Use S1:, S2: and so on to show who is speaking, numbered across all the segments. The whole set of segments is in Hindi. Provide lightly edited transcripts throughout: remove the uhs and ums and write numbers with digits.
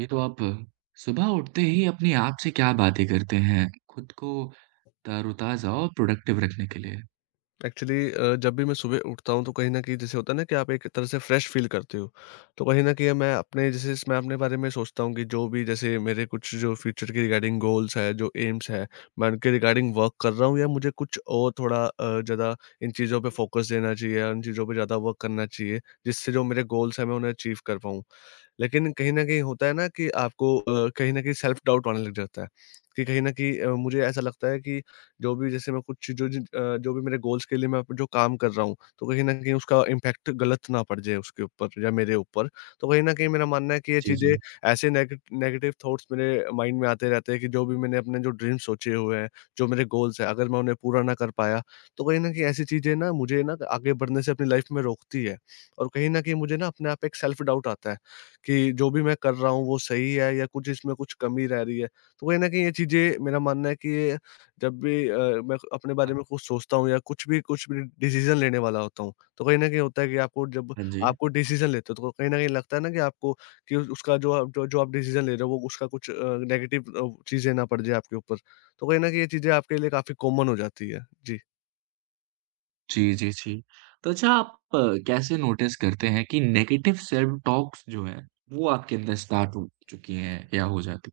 S1: ये तो आप सुबह उठते ही अपने आप से क्या बातें करते हैं, खुद को तरोताज़ा और प्रोडक्टिव रखने के लिए?
S2: एक्चुअली जब भी मैं सुबह उठता हूँ तो कहीं न कहीं जैसे होता है ना कि आप एक तरह से फ्रेश फ़ील करते हो। तो कहीं न कहीं मैं अपने जैसे इसमें अपने बारे में सोचता हूँ कि जो भी जैसे मेरे कुछ जो फ्यूचर के रिगार्डिंग गोल्स हैं, जो एम्स हैं, मैं उनके रिगार्डिंग वर्क कर रहा हूँ या मुझे कुछ और थोड़ा ज़्यादा इन चीज़ों पे फ़ोकस देना चाहिए या उन चीज़ों पे ज़्यादा वर्क करना चाहिए, जिससे जो मेरे गोल्स हैं मैं उन्हें अचीव कर पाऊँ। लेकिन कहीं न कहीं होता है ना कि आपको कहीं न कहीं सेल्फ डाउट आने लग जाता है कि कहीं न कहीं मुझे ऐसा लगता है कि जो भी जैसे मैं कुछ जो भी मेरे गोल्स के लिए मैं जो काम कर रहा हूँ, तो कहीं न कहीं उसका इम्पैक्ट गलत ना पड़ जाए उसके ऊपर या मेरे ऊपर। तो कहीं न कहीं मेरा मानना है कि ये
S1: जी,
S2: चीज़ें
S1: जी।
S2: ऐसे नेगेटिव थॉट्स मेरे माइंड में आते रहते हैं कि जो भी मैंने अपने जो ड्रीम्स सोचे हुए हैं, जो मेरे गोल्स हैं, अगर मैं उन्हें पूरा ना कर पाया, तो कहीं न कहीं ऐसी चीज़ें ना मुझे ना आगे बढ़ने से अपनी लाइफ़ में रोकती है। और कहीं न कहीं मुझे ना अपने आप एक सेल्फ डाउट आता है कि जो भी मैं कर रहा हूँ, वो सही है या कुछ इसमें कुछ कमी रह रही है। तो कहीं न कहीं ये चीज़ें मेरा मानना है कि ये जब भी मैं अपने बारे में कुछ सोचता हूँ या कुछ भी डिसीज़न लेने वाला होता हूँ, तो कहीं न कहीं होता है कि आपको जब
S1: हाँ जी।
S2: आपको डिसीज़न लेते हो, तो कहीं न कहीं लगता है ना कि उसका जो आप डिसीज़न ले रहे हो, वो उसका कुछ नेगेटिव चीज़ें ना पड़ जाए आपके ऊपर। तो कहीं न कहीं ये चीज़ें आपके लिए काफ़ी कॉमन हो जाती है। जी।
S1: जी, जी, जी। तो अच्छा आप कैसे नोटिस करते हैं कि नेगेटिव सेल्फ टॉक्स जो है, वो आपके अंदर स्टार्ट हो चुकी हैं या हो जाती?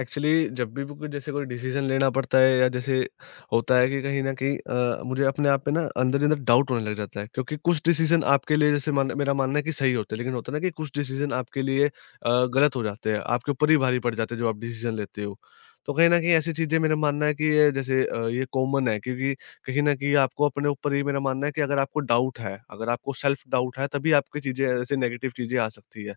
S2: एक्चुअली जब भी कोई डिसीजन लेना पड़ता है या जैसे होता है कि कहीं न कहीं मुझे अपने आप पे ना अंदर ही अंदर डाउट होने लग जाता है क्योंकि कुछ डिसीजन आपके लिए जैसे मान मेरा मानना है कि सही होते हैं, लेकिन होता है ना कि कुछ डिसीजन आपके लिए गलत हो जाते हैं, आपके ऊपर ही भारी पड़ जाते हैं जो आप डिसीजन लेते हो। तो कहीं न कहीं ऐसी चीज़ें मेरा मानना है कि ये जैसे ये कॉमन है क्योंकि कहीं न कहीं आपको अपने ऊपर ही मेरा मानना है कि अगर आपको डाउट है, अगर आपको सेल्फ डाउट है तभी आपकी चीज़ें ऐसे नेगेटिव चीज़ें आ सकती है।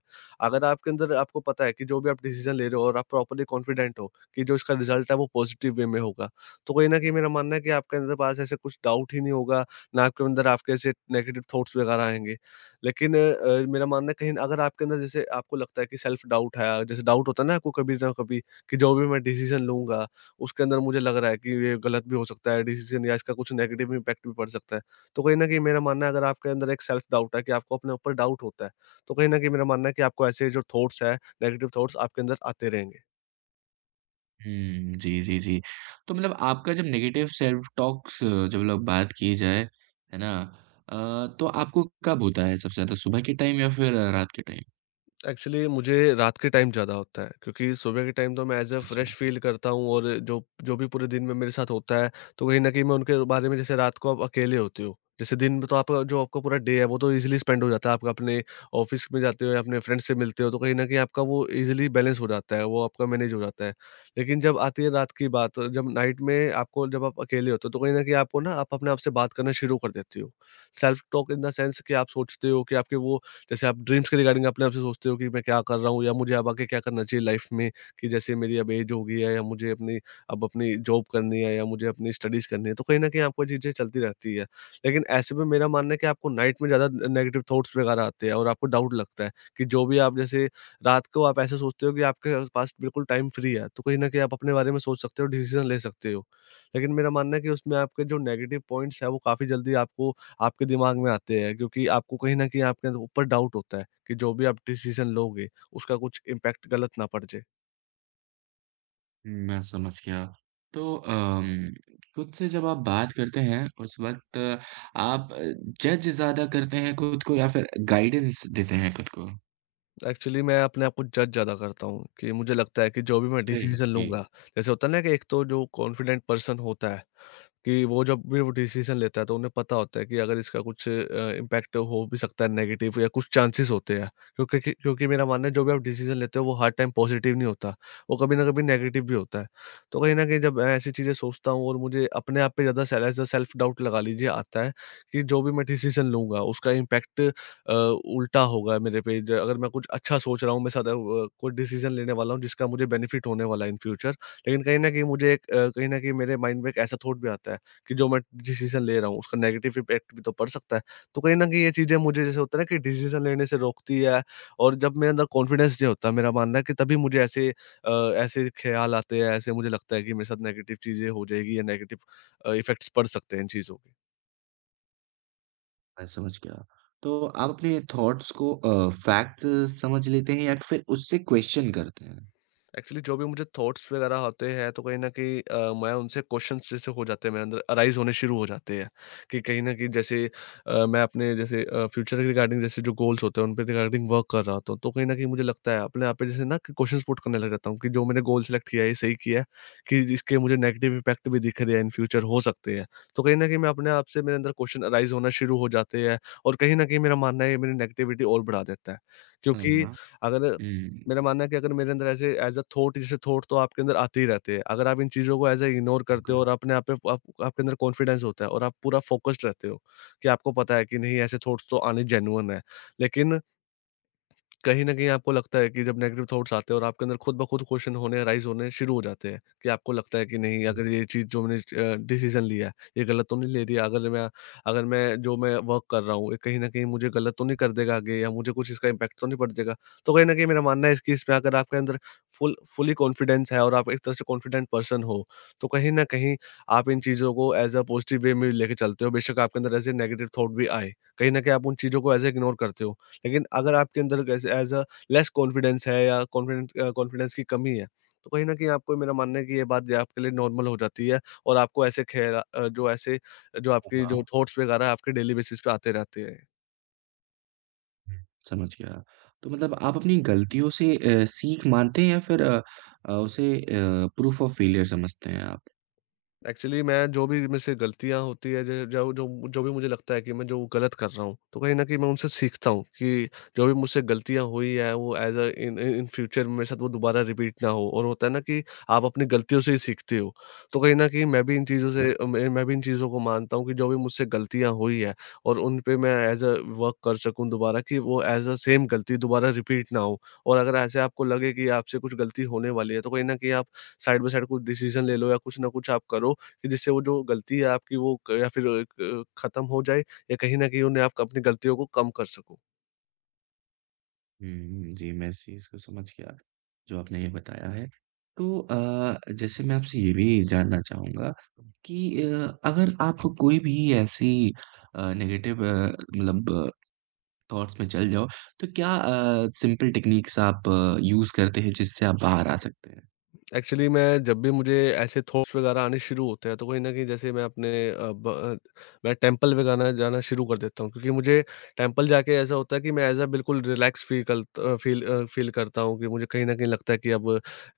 S2: अगर आपके अंदर आपको पता है कि जो भी आप डिसीजन ले रहे हो और आप प्रॉपर्ली कॉन्फिडेंट हो कि जो इसका रिजल्ट है वो पॉजिटिव वे में होगा, तो कहीं न कहीं मेरा मानना है कि आपके अंदर पास ऐसे कुछ डाउट ही नहीं होगा, ना आपके अंदर आपके ऐसे नेगेटिव थॉट्स वगैरह आएँगे। लेकिन मेरा मानना है कहीं अगर आपके अंदर जैसे आपको लगता है कि सेल्फ डाउट है, जैसे डाउट होता है ना आपको कभी ना कभी कि जो भी मैं डिसीजन लूँगा, उसके अंदर मुझे लग रहा है कि ये गलत भी हो सकता है डिसीजन या इसका कुछ नेगेटिव इम्पैक्ट भी पड़ सकता है। तो कहीं न कहीं मेरा मानना है अगर आपके अंदर एक सेल्फ डाउट है कि आपको अपने ऊपर डाउट होता है तो कहीं न कहीं मेरा मानना है कि आपको ऐसे जो थॉट्स हैं, नेगेटिव थॉट्स आपके अंदर आते रहेंगे।
S1: जी, जी, जी। तो मतलब आपका जब नेगेटिव सेल्फ टॉक्स जब मतलब बात की जाए, है ना? तो आपको कब होता है सबसे ज़्यादा सुबह के टाइम या फिर रात के टाइम?
S2: एक्चुअली मुझे रात के टाइम ज़्यादा होता है क्योंकि सुबह के टाइम तो मैं एज़ अ
S1: अच्छा,
S2: फ्रेश
S1: अच्छा।
S2: फ़ील करता हूँ और जो जो भी पूरे दिन में मेरे साथ होता है, तो कहीं न कहीं मैं उनके बारे में जैसे रात को आप अकेले होते हो, जैसे दिन में तो आपका पूरा डे है वो तो ईज़िली स्पेंड हो जाता है, आप अपने ऑफ़िस में जाते हो या अपने फ्रेंड्स से मिलते हो तो कहीं न कहीं आपका वो ईज़िली बैलेंस हो जाता है, वो आपका मैनेज हो जाता है। लेकिन जब आती है रात की बात, जब नाइट में आपको जब आप अकेले होते हो तो कहीं न कहीं आपको ना आप अपने आप से बात करना शुरू कर देते हो। Self talk in the sense कि आप सोचते हो कि आपके वो जैसे आप ड्रीम्स के रिगार्डिंग अपने आप से सोचते हो कि मैं क्या कर रहा हूँ या मुझे अब आगे क्या करना चाहिए लाइफ में कि जैसे मेरी अब एज हो गई है या मुझे अपनी अब अपनी जॉब करनी है या मुझे अपनी स्टडीज करनी है तो कहीं ना कहीं आपको चीजें चलती रहती है। लेकिन ऐसे में मेरा मानना है कि आपको नाइट में ज्यादा नेगेटिव थॉट्स वगैरह आते हैं और आपको डाउट लगता है कि जो भी आप जैसे रात को आप ऐसे सोचते हो कि आपके पास बिल्कुल टाइम फ्री है तो कहीं ना कहीं आप अपने बारे में सोच सकते हो, डिसीजन ले सकते हो। लेकिन मेरा मानना है कि उसमें आपके जो नेगेटिव पॉइंट्स है वो काफी जल्दी आपको आपके दिमाग में आते हैं क्योंकि आपको कहीं न कहीं आपके अंदर ऊपर डाउट होता है कि जो भी आप डिसीज़न लोगे, उसका कुछ इम्पैक्ट गलत ना पड़ जाए।
S1: मैं समझ गया। तो खुद से जब आप बात करते हैं उस वक़्त आप जज ज़्यादा करते हैं खुद को या फिर गाइडेंस देते हैं खुद को?
S2: एक्चुअली मैं अपने आप को जज ज़्यादा करता हूँ कि मुझे लगता है कि जो भी मैं
S1: अरे!
S2: डिसीज़न
S1: जी,
S2: लूँगा, जैसे होता है ना कि एक तो जो कॉन्फिडेंट पर्सन होता है कि वो जब भी वो डिसीज़न लेता है तो उन्हें पता होता है कि अगर इसका कुछ इम्पैक्ट हो भी सकता है नेगेटिव या कुछ चांसेस होते हैं। क्योंकि मेरा मानना है जो भी आप डिसीज़न लेते हो वो हर टाइम पॉजिटिव नहीं होता, वो कभी ना कभी नेगेटिव भी होता है। तो कहीं न कहीं जब मैं ऐसी चीज़ें सोचता हूँ और मुझे अपने आप पे ज़्यादा sell as a self doubt लगा लीजिए आता है कि जो भी मैं डिसीज़न लूँगा उसका इम्पैक्ट उल्टा होगा मेरे पे। ज अगर मैं कुछ अच्छा सोच रहा हूँ, मैं सादा कोई डिसीज़न लेने वाला हूँ जिसका मुझे बेनिफिट होने वाला है इन फ्यूचर, लेकिन कहीं न कहीं कहीं न कहीं मेरे माइंड में एक ऐसा थॉट भी आता है कि जो मैं डिसीज़न ले रहा हूँ, उसका नेगेटिव इम्पैक्ट भी तो पड़ सकता है। तो कहीं न कहीं ये चीज़ें मुझे जैसे होता है ना कि डिसीज़न लेने से रोकती है, और जब मेरे अंदर कॉन्फिडेंस नहीं होता, मेरा मानना है कि तभी मुझे ऐसे ऐसे ख़्याल आते हैं, ऐसे मुझे लगता है कि मेरे साथ नेगेटिव चीज़ें हो जाएगी या नेगेटिव इफ़ेक्ट्स पड़ सकते हैं इन चीज़ों के।
S1: मैं समझ गया। तो आप अपने थॉट्स को फैक्ट समझ लेते हैं या फिर उससे क्वेश्चन करते हैं?
S2: एक्चुअली जो भी मुझे थॉट्स वगैरह होते हैं तो कहीं न कहीं मैं उनसे क्वेश्चंस जैसे हो जाते हैं, मेरे अंदर अराइज़ होने शुरू हो जाते हैं कि कहीं न कहीं जैसे मैं अपने जैसे फ्यूचर के रिगार्डिंग जैसे जो गोल्स होते हैं उन पे रिगार्डिंग वर्क कर रहा होता हूँ। तो कहीं न कहीं मुझे लगता है अपने आप पे जैसे ना कि क्वेश्चंस पुट करने लग जाता हूँ कि जो मैंने गोल सेलेक्ट किया है ये सही किया है? कि इसके मुझे नेगेटिव इम्पैक्ट भी दिख रहे हैं, इन फ्यूचर हो सकते हैं। तो कहीं न कहीं मैं अपने आप से मेरे अंदर क्वेश्चन अराइज़ होना शुरू हो जाते हैं, और कहीं न कहीं मेरा मानना है ये मेरी नेगेटिविटी और बढ़ा देता है।
S1: हाँ,
S2: क्योंकि
S1: हाँ।
S2: अगर
S1: हुँ,
S2: मेरा मानना है कि अगर मेरे अंदर ऐसे एज़ अ थॉट जैसे थॉट तो आपके अंदर आते ही रहते हैं। अगर आप इन चीज़ों को एज़ अ इग्नोर करते हो
S1: बिल्कुल।
S2: और अपने आप पे आप आपके अंदर कॉन्फिडेंस होता है और आप पूरा फ़ोकस्ड रहते हो, कि आपको पता है कि नहीं ऐसे थॉट्स तो आने जेन्युइन है। लेकिन कहीं न कहीं आपको लगता है कि जब नेगेटिव थॉट्स आते हैं और आपके अंदर खुद ब खुद क्वेश्चन होने राइज़ होने शुरू हो जाते हैं, कि आपको लगता है कि नहीं अगर ये चीज़ जो मैंने डिसीज़न लिया है, ये गलत तो नहीं ले रही है? अगर मैं जो मैं वर्क कर रहा हूँ, ये कहीं न कहीं मुझे गलत तो नहीं कर देगा आगे या मुझे कुछ इसका इम्पैक्ट तो नहीं पड़ जाएगा? तो कहीं न कहीं मेरा मानना है, इस केस में अगर आपके अंदर फुली कॉन्फिडेंस है और आप एक तरह से कॉन्फिडेंट पर्सन हो, तो कहीं न कहीं आप इन चीज़ों को एज़ अ पॉज़िटिव वे में लेके चलते हो। बेशक आपके अंदर ऐसे नेगेटिव थॉट भी आए, कहीं न कहीं आप उन चीज़ों को एज़ अ इग्नोर करते हो। लेकिन अगर आपके अंदर as as a less confidence है या कॉन्फिडेंस की कमी है, तो कहीं न कहीं आपको मेरा मानना है कि ये बात जो है आपके लिए नॉर्मल हो जाती है, और आपको ऐसे खेला अ, जो ऐसे जो
S1: हाँ,
S2: आपकी जो
S1: हाँ।
S2: थॉट्स वगैरह आपके डेली बेसिस पे आते रहते हैं।
S1: हुँ, समझ गया। तो मतलब आप अपनी गलतियों से सीख मानते हैं या फिर उसे प्रूफ ऑफ फेलियर समझते हैं आप?
S2: एक्चुअली मैं जो भी मेरे से गलतियाँ होती है, ज जो जो जो भी मुझे लगता है कि मैं जो गलत कर रहा हूँ, तो कहीं न कहीं मैं उनसे सीखता हूँ कि जो भी मुझसे गलतियाँ हुई है, वो as a in in future मेरे साथ वो दोबारा रिपीट ना हो, और होता है ना कि आप अपनी गलतियों से ही सीखते हो। तो कहीं न कहीं मैं भी इन चीज़ों को मानता हूँ कि जो भी मुझसे गलतियाँ हुई है, और उन पे मैं एज़ अ वर्क कर सकूँ दोबारा, कि वो एज़ अ सेम गलती दोबारा रिपीट ना हो। और अगर ऐसे आपको लगे कि आपसे कुछ गलती होने वाली है, तो कहीं न कहीं आप साइड बाय साइड कुछ डिसीज़न ले लो, या कुछ ना कुछ आप करो कि जिससे वो जो गलती है आपकी, वो क या फिर अ, क ख़त्म हो जाए, या कहीं न कहीं उन्हें आप अपनी गलतियों को कम कर सको?
S1: जी, मैं इस चीज़ को समझ गया, जो आपने ये बताया है। तो जैसे मैं आपसे ये भी जानना चाहूँगा कि अगर आप कोई भी ऐसी नेगेटिव मतलब थॉट्स में चल जाओ, तो क्या सिंपल टेक्निक्स आप यूज़ करते हैं, जिससे आप बाहर आ सकते हैं?
S2: एक्चुअली मैं जब भी मुझे ऐसे थॉट्स वगैरह आने शुरू होते हैं, तो कहीं न कहीं जैसे मैं अपने अ, ब अ, मैं टेंपल वगैरह जाना शुरू कर देता हूँ, क्योंकि मुझे टेंपल जाके ऐसा होता है कि मैं एज़ अ बिल्कुल रिलैक्स फ़ील कल अ, फ़ील करता हूँ, कि मुझे कहीं न कहीं लगता है कि अब,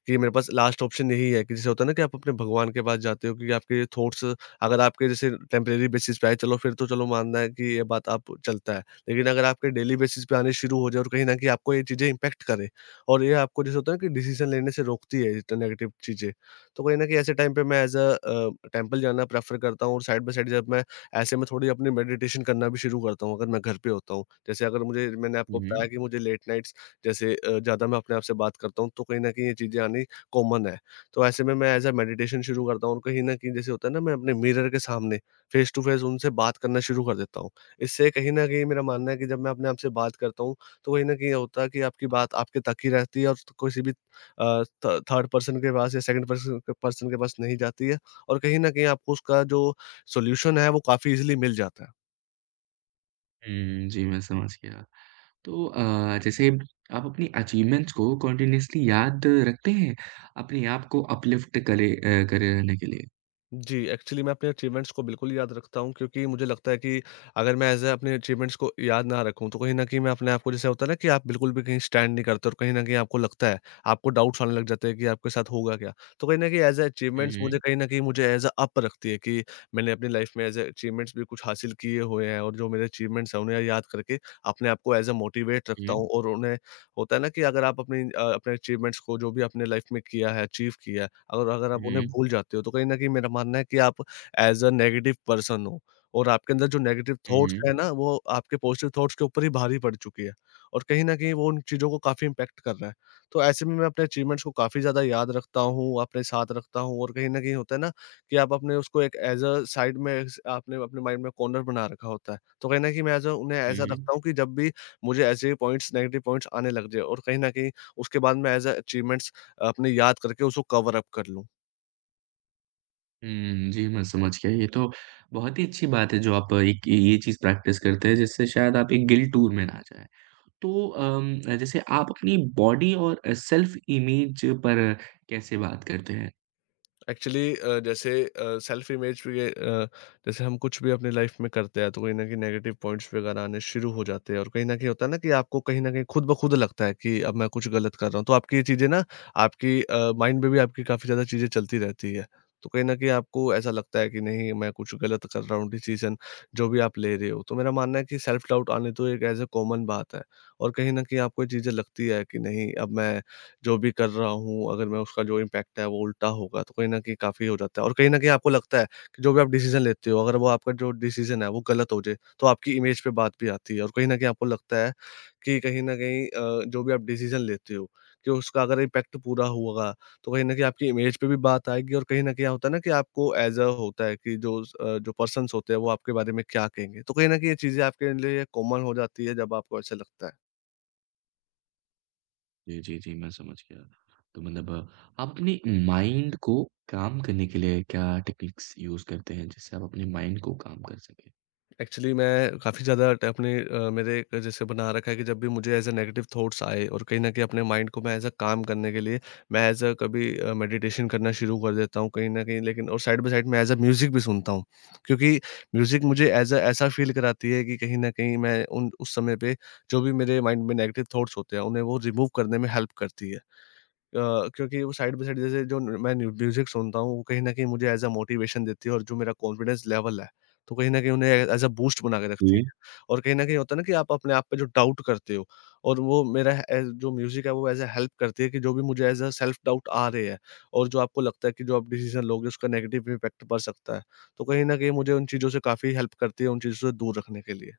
S2: कि मेरे पास लास्ट ऑप्शन यही है, कि जैसे होता है ना कि आप अपने भगवान के पास जाते हो, क्योंकि आपके थॉट्स अगर आपके जैसे टेम्परेरी बेसिस पे आए, चलो फिर तो चलो, मानना है कि ये बात आप चलता है। लेकिन अगर आपके डेली बेसिस पे आने शुरू हो जाए, और कहीं न कहीं आपको ये चीज़ें इम्पैक्ट करें, और ये आपको जैसे होता है ना कि डिसीज़न लेने से रोकती है, इतना नेगेटिव चीज़ें। तो कहीं न कहीं ऐसे टाइम पे मैं एज़ अ टेम्पल जाना प्रेफ़र करता हूँ, और साइड बाय साइड जब मैं ऐसे में थोड़ी अपनी मेडिटेशन करना भी शुरू करता हूँ, अगर मैं घर पे होता हूँ। जैसे अगर मुझे मैंने
S1: हुँ,
S2: आपको बताया
S1: हुँ।
S2: कि मुझे लेट नाइट्स, जैसे ज़्यादा मैं अपने आप से बात करता हूँ, तो कहीं न कहीं ये चीज़ें आनी कॉमन है। तो ऐसे में मैं एज़ अ मेडिटेशन शुरू करता हूँ, और कहीं न कहीं जैसे होता है ना, मैं अपने मिरर के सामने फ़ेस टू फ़ेस उनसे बात करना शुरू कर देता हूँ। इससे कहीं न कहीं मेरा मानना है कि जब मैं अपने आप से बात करता हूँ, तो कहीं न कहीं ये होता है कि आपकी बात आपके तक ही रहती है, और तो किसी भी अ, थ थर्ड पर्सन के पास या सेकंड पर्सन पर्सन के पास नहीं जाती है, और कहीं न कहीं आपको उसका जो सॉल्यूशन है वो काफ़ी ईज़िली मिल जाता है।
S1: जी, मैं समझ गया। तो जैसे आप अपनी अचीवमेंट्स को कंटीन्यूअसली याद रखते हैं, अपने आप को अपलिफ्ट करने के लिए?
S2: जी, एक्चुअली मैं अपने अचीवमेंट्स को बिल्कुल याद रखता हूँ, क्योंकि मुझे लगता है कि अगर मैं ऐसे अपने अचीवमेंट्स को याद ना रखूँ, तो कहीं न कहीं मैं अपने आप को जैसे होता है ना कि आप बिल्कुल भी कहीं स्टैंड नहीं करते, और कहीं न कहीं आपको लगता है, आपको डाउट्स आने लग जाते हैं कि आपके साथ होगा क्या? तो कहीं न कहीं एज़ अ
S1: हुँ,
S2: अचीवमेंट्स मुझे,
S1: हुँ।
S2: कहीं न कहीं मुझे एज़ अ अप रखती है कि मैंने अपनी लाइफ़ में एज़ अ अचीवमेंट्स भी कुछ हासिल किए हुए हैं, और जो मेरे अचीवमेंट्स हैं, उन्हें याद करके अपने आप को एज़ अ मोटिवेट रखता
S1: हुँ।
S2: हूँ, और उन्हें होता है ना कि अगर आप अपनी अपने अचीवमेंट्स को, जो भी आपने लाइफ़ में किया है, अचीव किया है, और अगर आप उन्हें
S1: हुँ,
S2: भूल जाते हो, तो कहीं न कहीं मेरा मानना है कि आप एज़ अ नेगेटिव पर्सन हो, और आपके अंदर जो नेगेटिव थॉट्स
S1: हुँ,
S2: हैं ना, वो आपके पॉज़िटिव थॉट्स के ऊपर ही भारी पड़ चुकी है, और कहीं न कहीं वो उन चीज़ों को काफ़ी इम्पैक्ट कर रहा है। तो ऐसे में मैं अपने अचीवमेंट्स को काफ़ी ज़्यादा याद रखता हूँ, अपने साथ रखता हूँ, और कहीं न कहीं होता है ना कि आप अपने उसको एक एज़ अ साइड में स आपने अपने माइंड में कॉर्नर बना रखा होता है। तो कहीं न कहीं मैं एज़ अ उन्हें ऐसा
S1: हुँ,
S2: रखता हूँ कि जब भी मुझे ऐसे पॉइंट्स नेगेटिव पॉइंट्स आने लग जाएँ, और कहीं न कहीं उसके बाद मैं एज़ अ अचीवमेंट्स अपने याद करके उसको कवर अप कर लूँ।
S1: जी, मैं समझ गया। ये तो बहुत ही अच्छी बात है जो आप एक ये चीज़ प्रैक्टिस करते हैं जिससे शायद आप एक गिल्ट टूर में ना जाएँ। तो जैसे आप अपनी बॉडी और सेल्फ इमेज पर कैसे बात करते हैं?
S2: एक्चुअली जैसे सेल्फ इमेज पे, जैसे हम कुछ भी अपनी लाइफ में करते हैं, तो कहीं न कहीं नेगेटिव पॉइंट्स वगैरह आने शुरू हो जाते हैं, और कहीं न कहीं होता है ना कि आपको कहीं न कहीं खुद ब खुद लगता है कि अब मैं कुछ गलत कर रहा हूँ। तो आपकी ये चीज़ें ना, आपकी माइंड में भी आपकी काफ़ी ज़्यादा चीज़ें चलती रहती है। तो कहीं न कहीं आपको ऐसा लगता है कि नहीं मैं कुछ गलत कर रहा हूँ, डिसीज़न जो भी आप ले रहे हो। तो मेरा मानना है कि सेल्फ डाउट आने तो एक ऐज़ अ कॉमन बात है, और कहीं न कहीं आपको ये चीज़ें लगती है कि नहीं अब मैं जो भी कर रहा हूँ, अगर मैं उसका जो इम्पैक्ट है वो उल्टा होगा, तो कहीं न कहीं काफ़ी हो जाता है, और कहीं न कहीं आपको लगता है कि जो भी आप डिसीज़न लेते हो, अगर वो आपका जो डिसीज़न है वो गलत हो जाए, तो आपकी इमेज पे बात भी आती है, और कहीं न कहीं आपको लगता है कि कहीं न कहीं जो भी आप डिसीज़न लेते हो, कि उसका अगर इम्पैक्ट पूरा होगा, तो कहीं न कहीं आपकी इमेज पे भी बात आएगी, और कहीं न कहीं होता है ना कि आपको एज़ अ होता है कि जो पर्सन्स होते हैं वो आपके बारे में क्या कहेंगे? तो कहीं न कहीं ये चीज़ें आपके लिए कॉमन हो जाती है, जब आपको ऐसा लगता है।
S1: जी, जी, जी, मैं समझ गया। तो मतलब आप अपने माइंड को काम करने के लिए क्या टेक्निक्स यूज़ करते हैं जिससे आप अपने माइंड को काम कर सकें?
S2: एक्चुअली मैं काफ़ी ज़्यादा मेरे एक जैसे बना रखा है, कि जब भी मुझे एज अ नेगेटिव थॉट्स आए, और कहीं ना कहीं अपने माइंड को मैं एज अ काम करने के लिए, मैं एज अ कभी मेडिटेशन करना शुरू कर देता हूँ कहीं ना कहीं। लेकिन और साइड बाय साइड मैं एज अ म्यूज़िक भी सुनता हूँ, क्योंकि म्यूज़िक मुझे एज अ ऐसा फील कराती है कि कहीं ना कहीं मैं उन उस समय पे जो भी मेरे माइंड में नेगेटिव थॉट्स होते हैं, उन्हें वो रिमूव करने में हेल्प करती है, क्योंकि वो साइड बाय साइड जैसे जो न मैं न्यू म्यूज़िक सुनता हूँ, वो कहीं न कहीं मुझे एज़ अ मोटिवेशन देती है, और जो मेरा कॉन्फिडेंस लेवल है, तो कहीं न कहीं उन्हें एज़ अ बूस्ट बना के रखती
S1: जी।
S2: है। और कहीं न कहीं होता है ना कि आप अपने आप पे जो डाउट करते हो, और वो मेरा ए जो म्यूज़िक है वो एज़ अ हेल्प करती है कि जो भी मुझे एज़ अ सेल्फ डाउट आ रहे हैं, और जो आपको लगता है कि जो आप डिसीज़न लोगे, उसका नेगेटिव इम्पैक्ट पड़ सकता है। तो कहीं न कहीं मुझे उन चीज़ों से काफ़ी हेल्प करती है, उन चीज़ों से दूर रखने के लिए।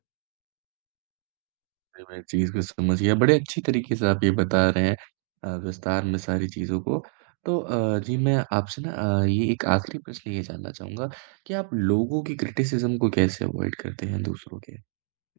S1: जी, मैं चीज़ को समझ गया। बड़े अच्छी तरीके से आप ये बता रहे हैं विस्तार में सारी चीज़ों को। तो जी मैं आपसे ना ये एक आखिरी प्रश्न ये जानना चाहूँगा कि आप लोगों की क्रिटिसिज़्म को कैसे अवॉइड करते हैं दूसरों के?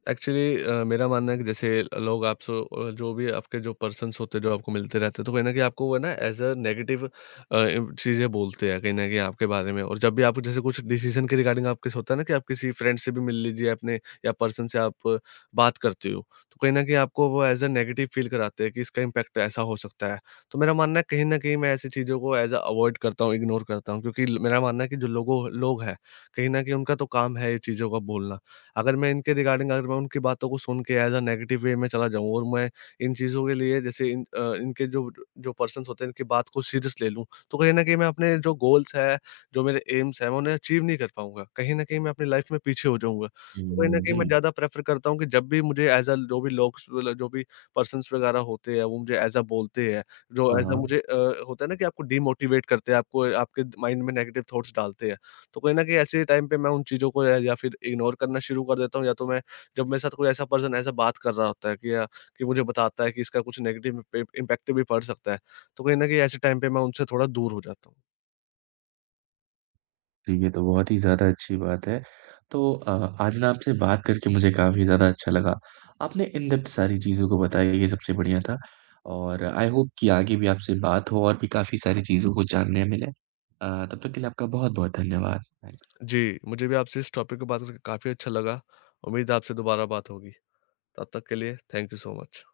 S2: एक्चुअली मेरा मानना है कि जैसे लोग आपसे, जो भी आपके जो पर्सन्स होते हैं जो आपको मिलते रहते हैं, तो कहीं न कहीं आपको वो ना एज़ अ नेगेटिव अ, इम चीज़ें बोलते हैं कहीं न कहीं आपके बारे में, और जब भी आपको जैसे कुछ डिसीज़न के रिगार्डिंग आपके होता है ना कि आप किसी फ्रेंड से भी मिल लीजिए अपने, या पर्सन से आप बात करते हो, तो कहीं न कहीं आपको वो एज़ अ नेगेटिव फ़ील कराते हैं कि इसका इम्पैक्ट ऐसा हो सकता है। तो मेरा मानना है कहीं न कहीं मैं ऐसी चीज़ों को एज़ अ अवॉइड करता हूँ, इग्नोर करता हूँ, क्योंकि ल मेरा मानना है कि जो लोग हैं, कहीं न कहीं उनका तो काम है ये चीज़ों का बोलना। अगर मैं उनकी बातों को सुन के एज़ अ नेगेटिव वे में चला जाऊँ, और मैं इन चीज़ों के लिए जैसे इनके जो जो पर्सन्स होते हैं, इनकी बात को सीरियस ले लूँ, तो कहीं न कहीं मैं अपने जो गोल्स हैं, जो मेरे एम्स हैं, मैं उन्हें अचीव नहीं कर पाऊँगा। कहीं न कहीं मैं अपनी लाइफ़ में पीछे हो जाऊँगा। तो कहीं न कहीं मैं
S1: जी।
S2: ज़्यादा प्रेफ़र करता हूँ कि जब भी मुझे एज़ अ जो भी लोग, मतलब जो भी पर्सन्स वगैरह होते हैं, वो मुझे एज़ अ बोलते हैं, जो
S1: हाँ,
S2: एज़ अ
S1: हाँ।
S2: मुझे होता है ना कि आपको डीमोटिवेट करते हैं, आपको आपके माइंड में नेगेटिव थॉट्स डालते हैं। तो कहीं न कहीं ऐसे टाइम पे मैं उन चीज़ों को या फिर इग्नोर करना शुरू कर देता हूँ, या तो मैं जब मेरे साथ कोई ऐसा पर्सन ऐसा बात कर रहा होता है कि, या कि मुझे बताता है कि इसका कुछ नेगेटिव इम्पैक्ट भी पड़ सकता है, तो कहीं न कहीं ऐसे टाइम पे मैं उनसे थोड़ा दूर हो जाता हूँ।
S1: जी, ये तो बहुत ही ज़्यादा अच्छी बात है। तो आज ना आपसे बात करके मुझे काफ़ी ज़्यादा अच्छा लगा। आपने इन डेप्थ सारी चीज़ों को बताया ये सबसे बढ़िया था और आई होप कि आगे भी आपसे बात हो और भी काफ़ी सारी चीज़ों को जानने मिले। तब तक के लिए आपका बहुत-बहुत धन्यवाद। थैंक्स।
S2: जी, मुझे भी आपसे इस टॉपिक पे बात करके काफ़ी अच्छा लगा। उम्मीद है आपसे दोबारा बात होगी। तब तक के लिए थैंक यू सो मच।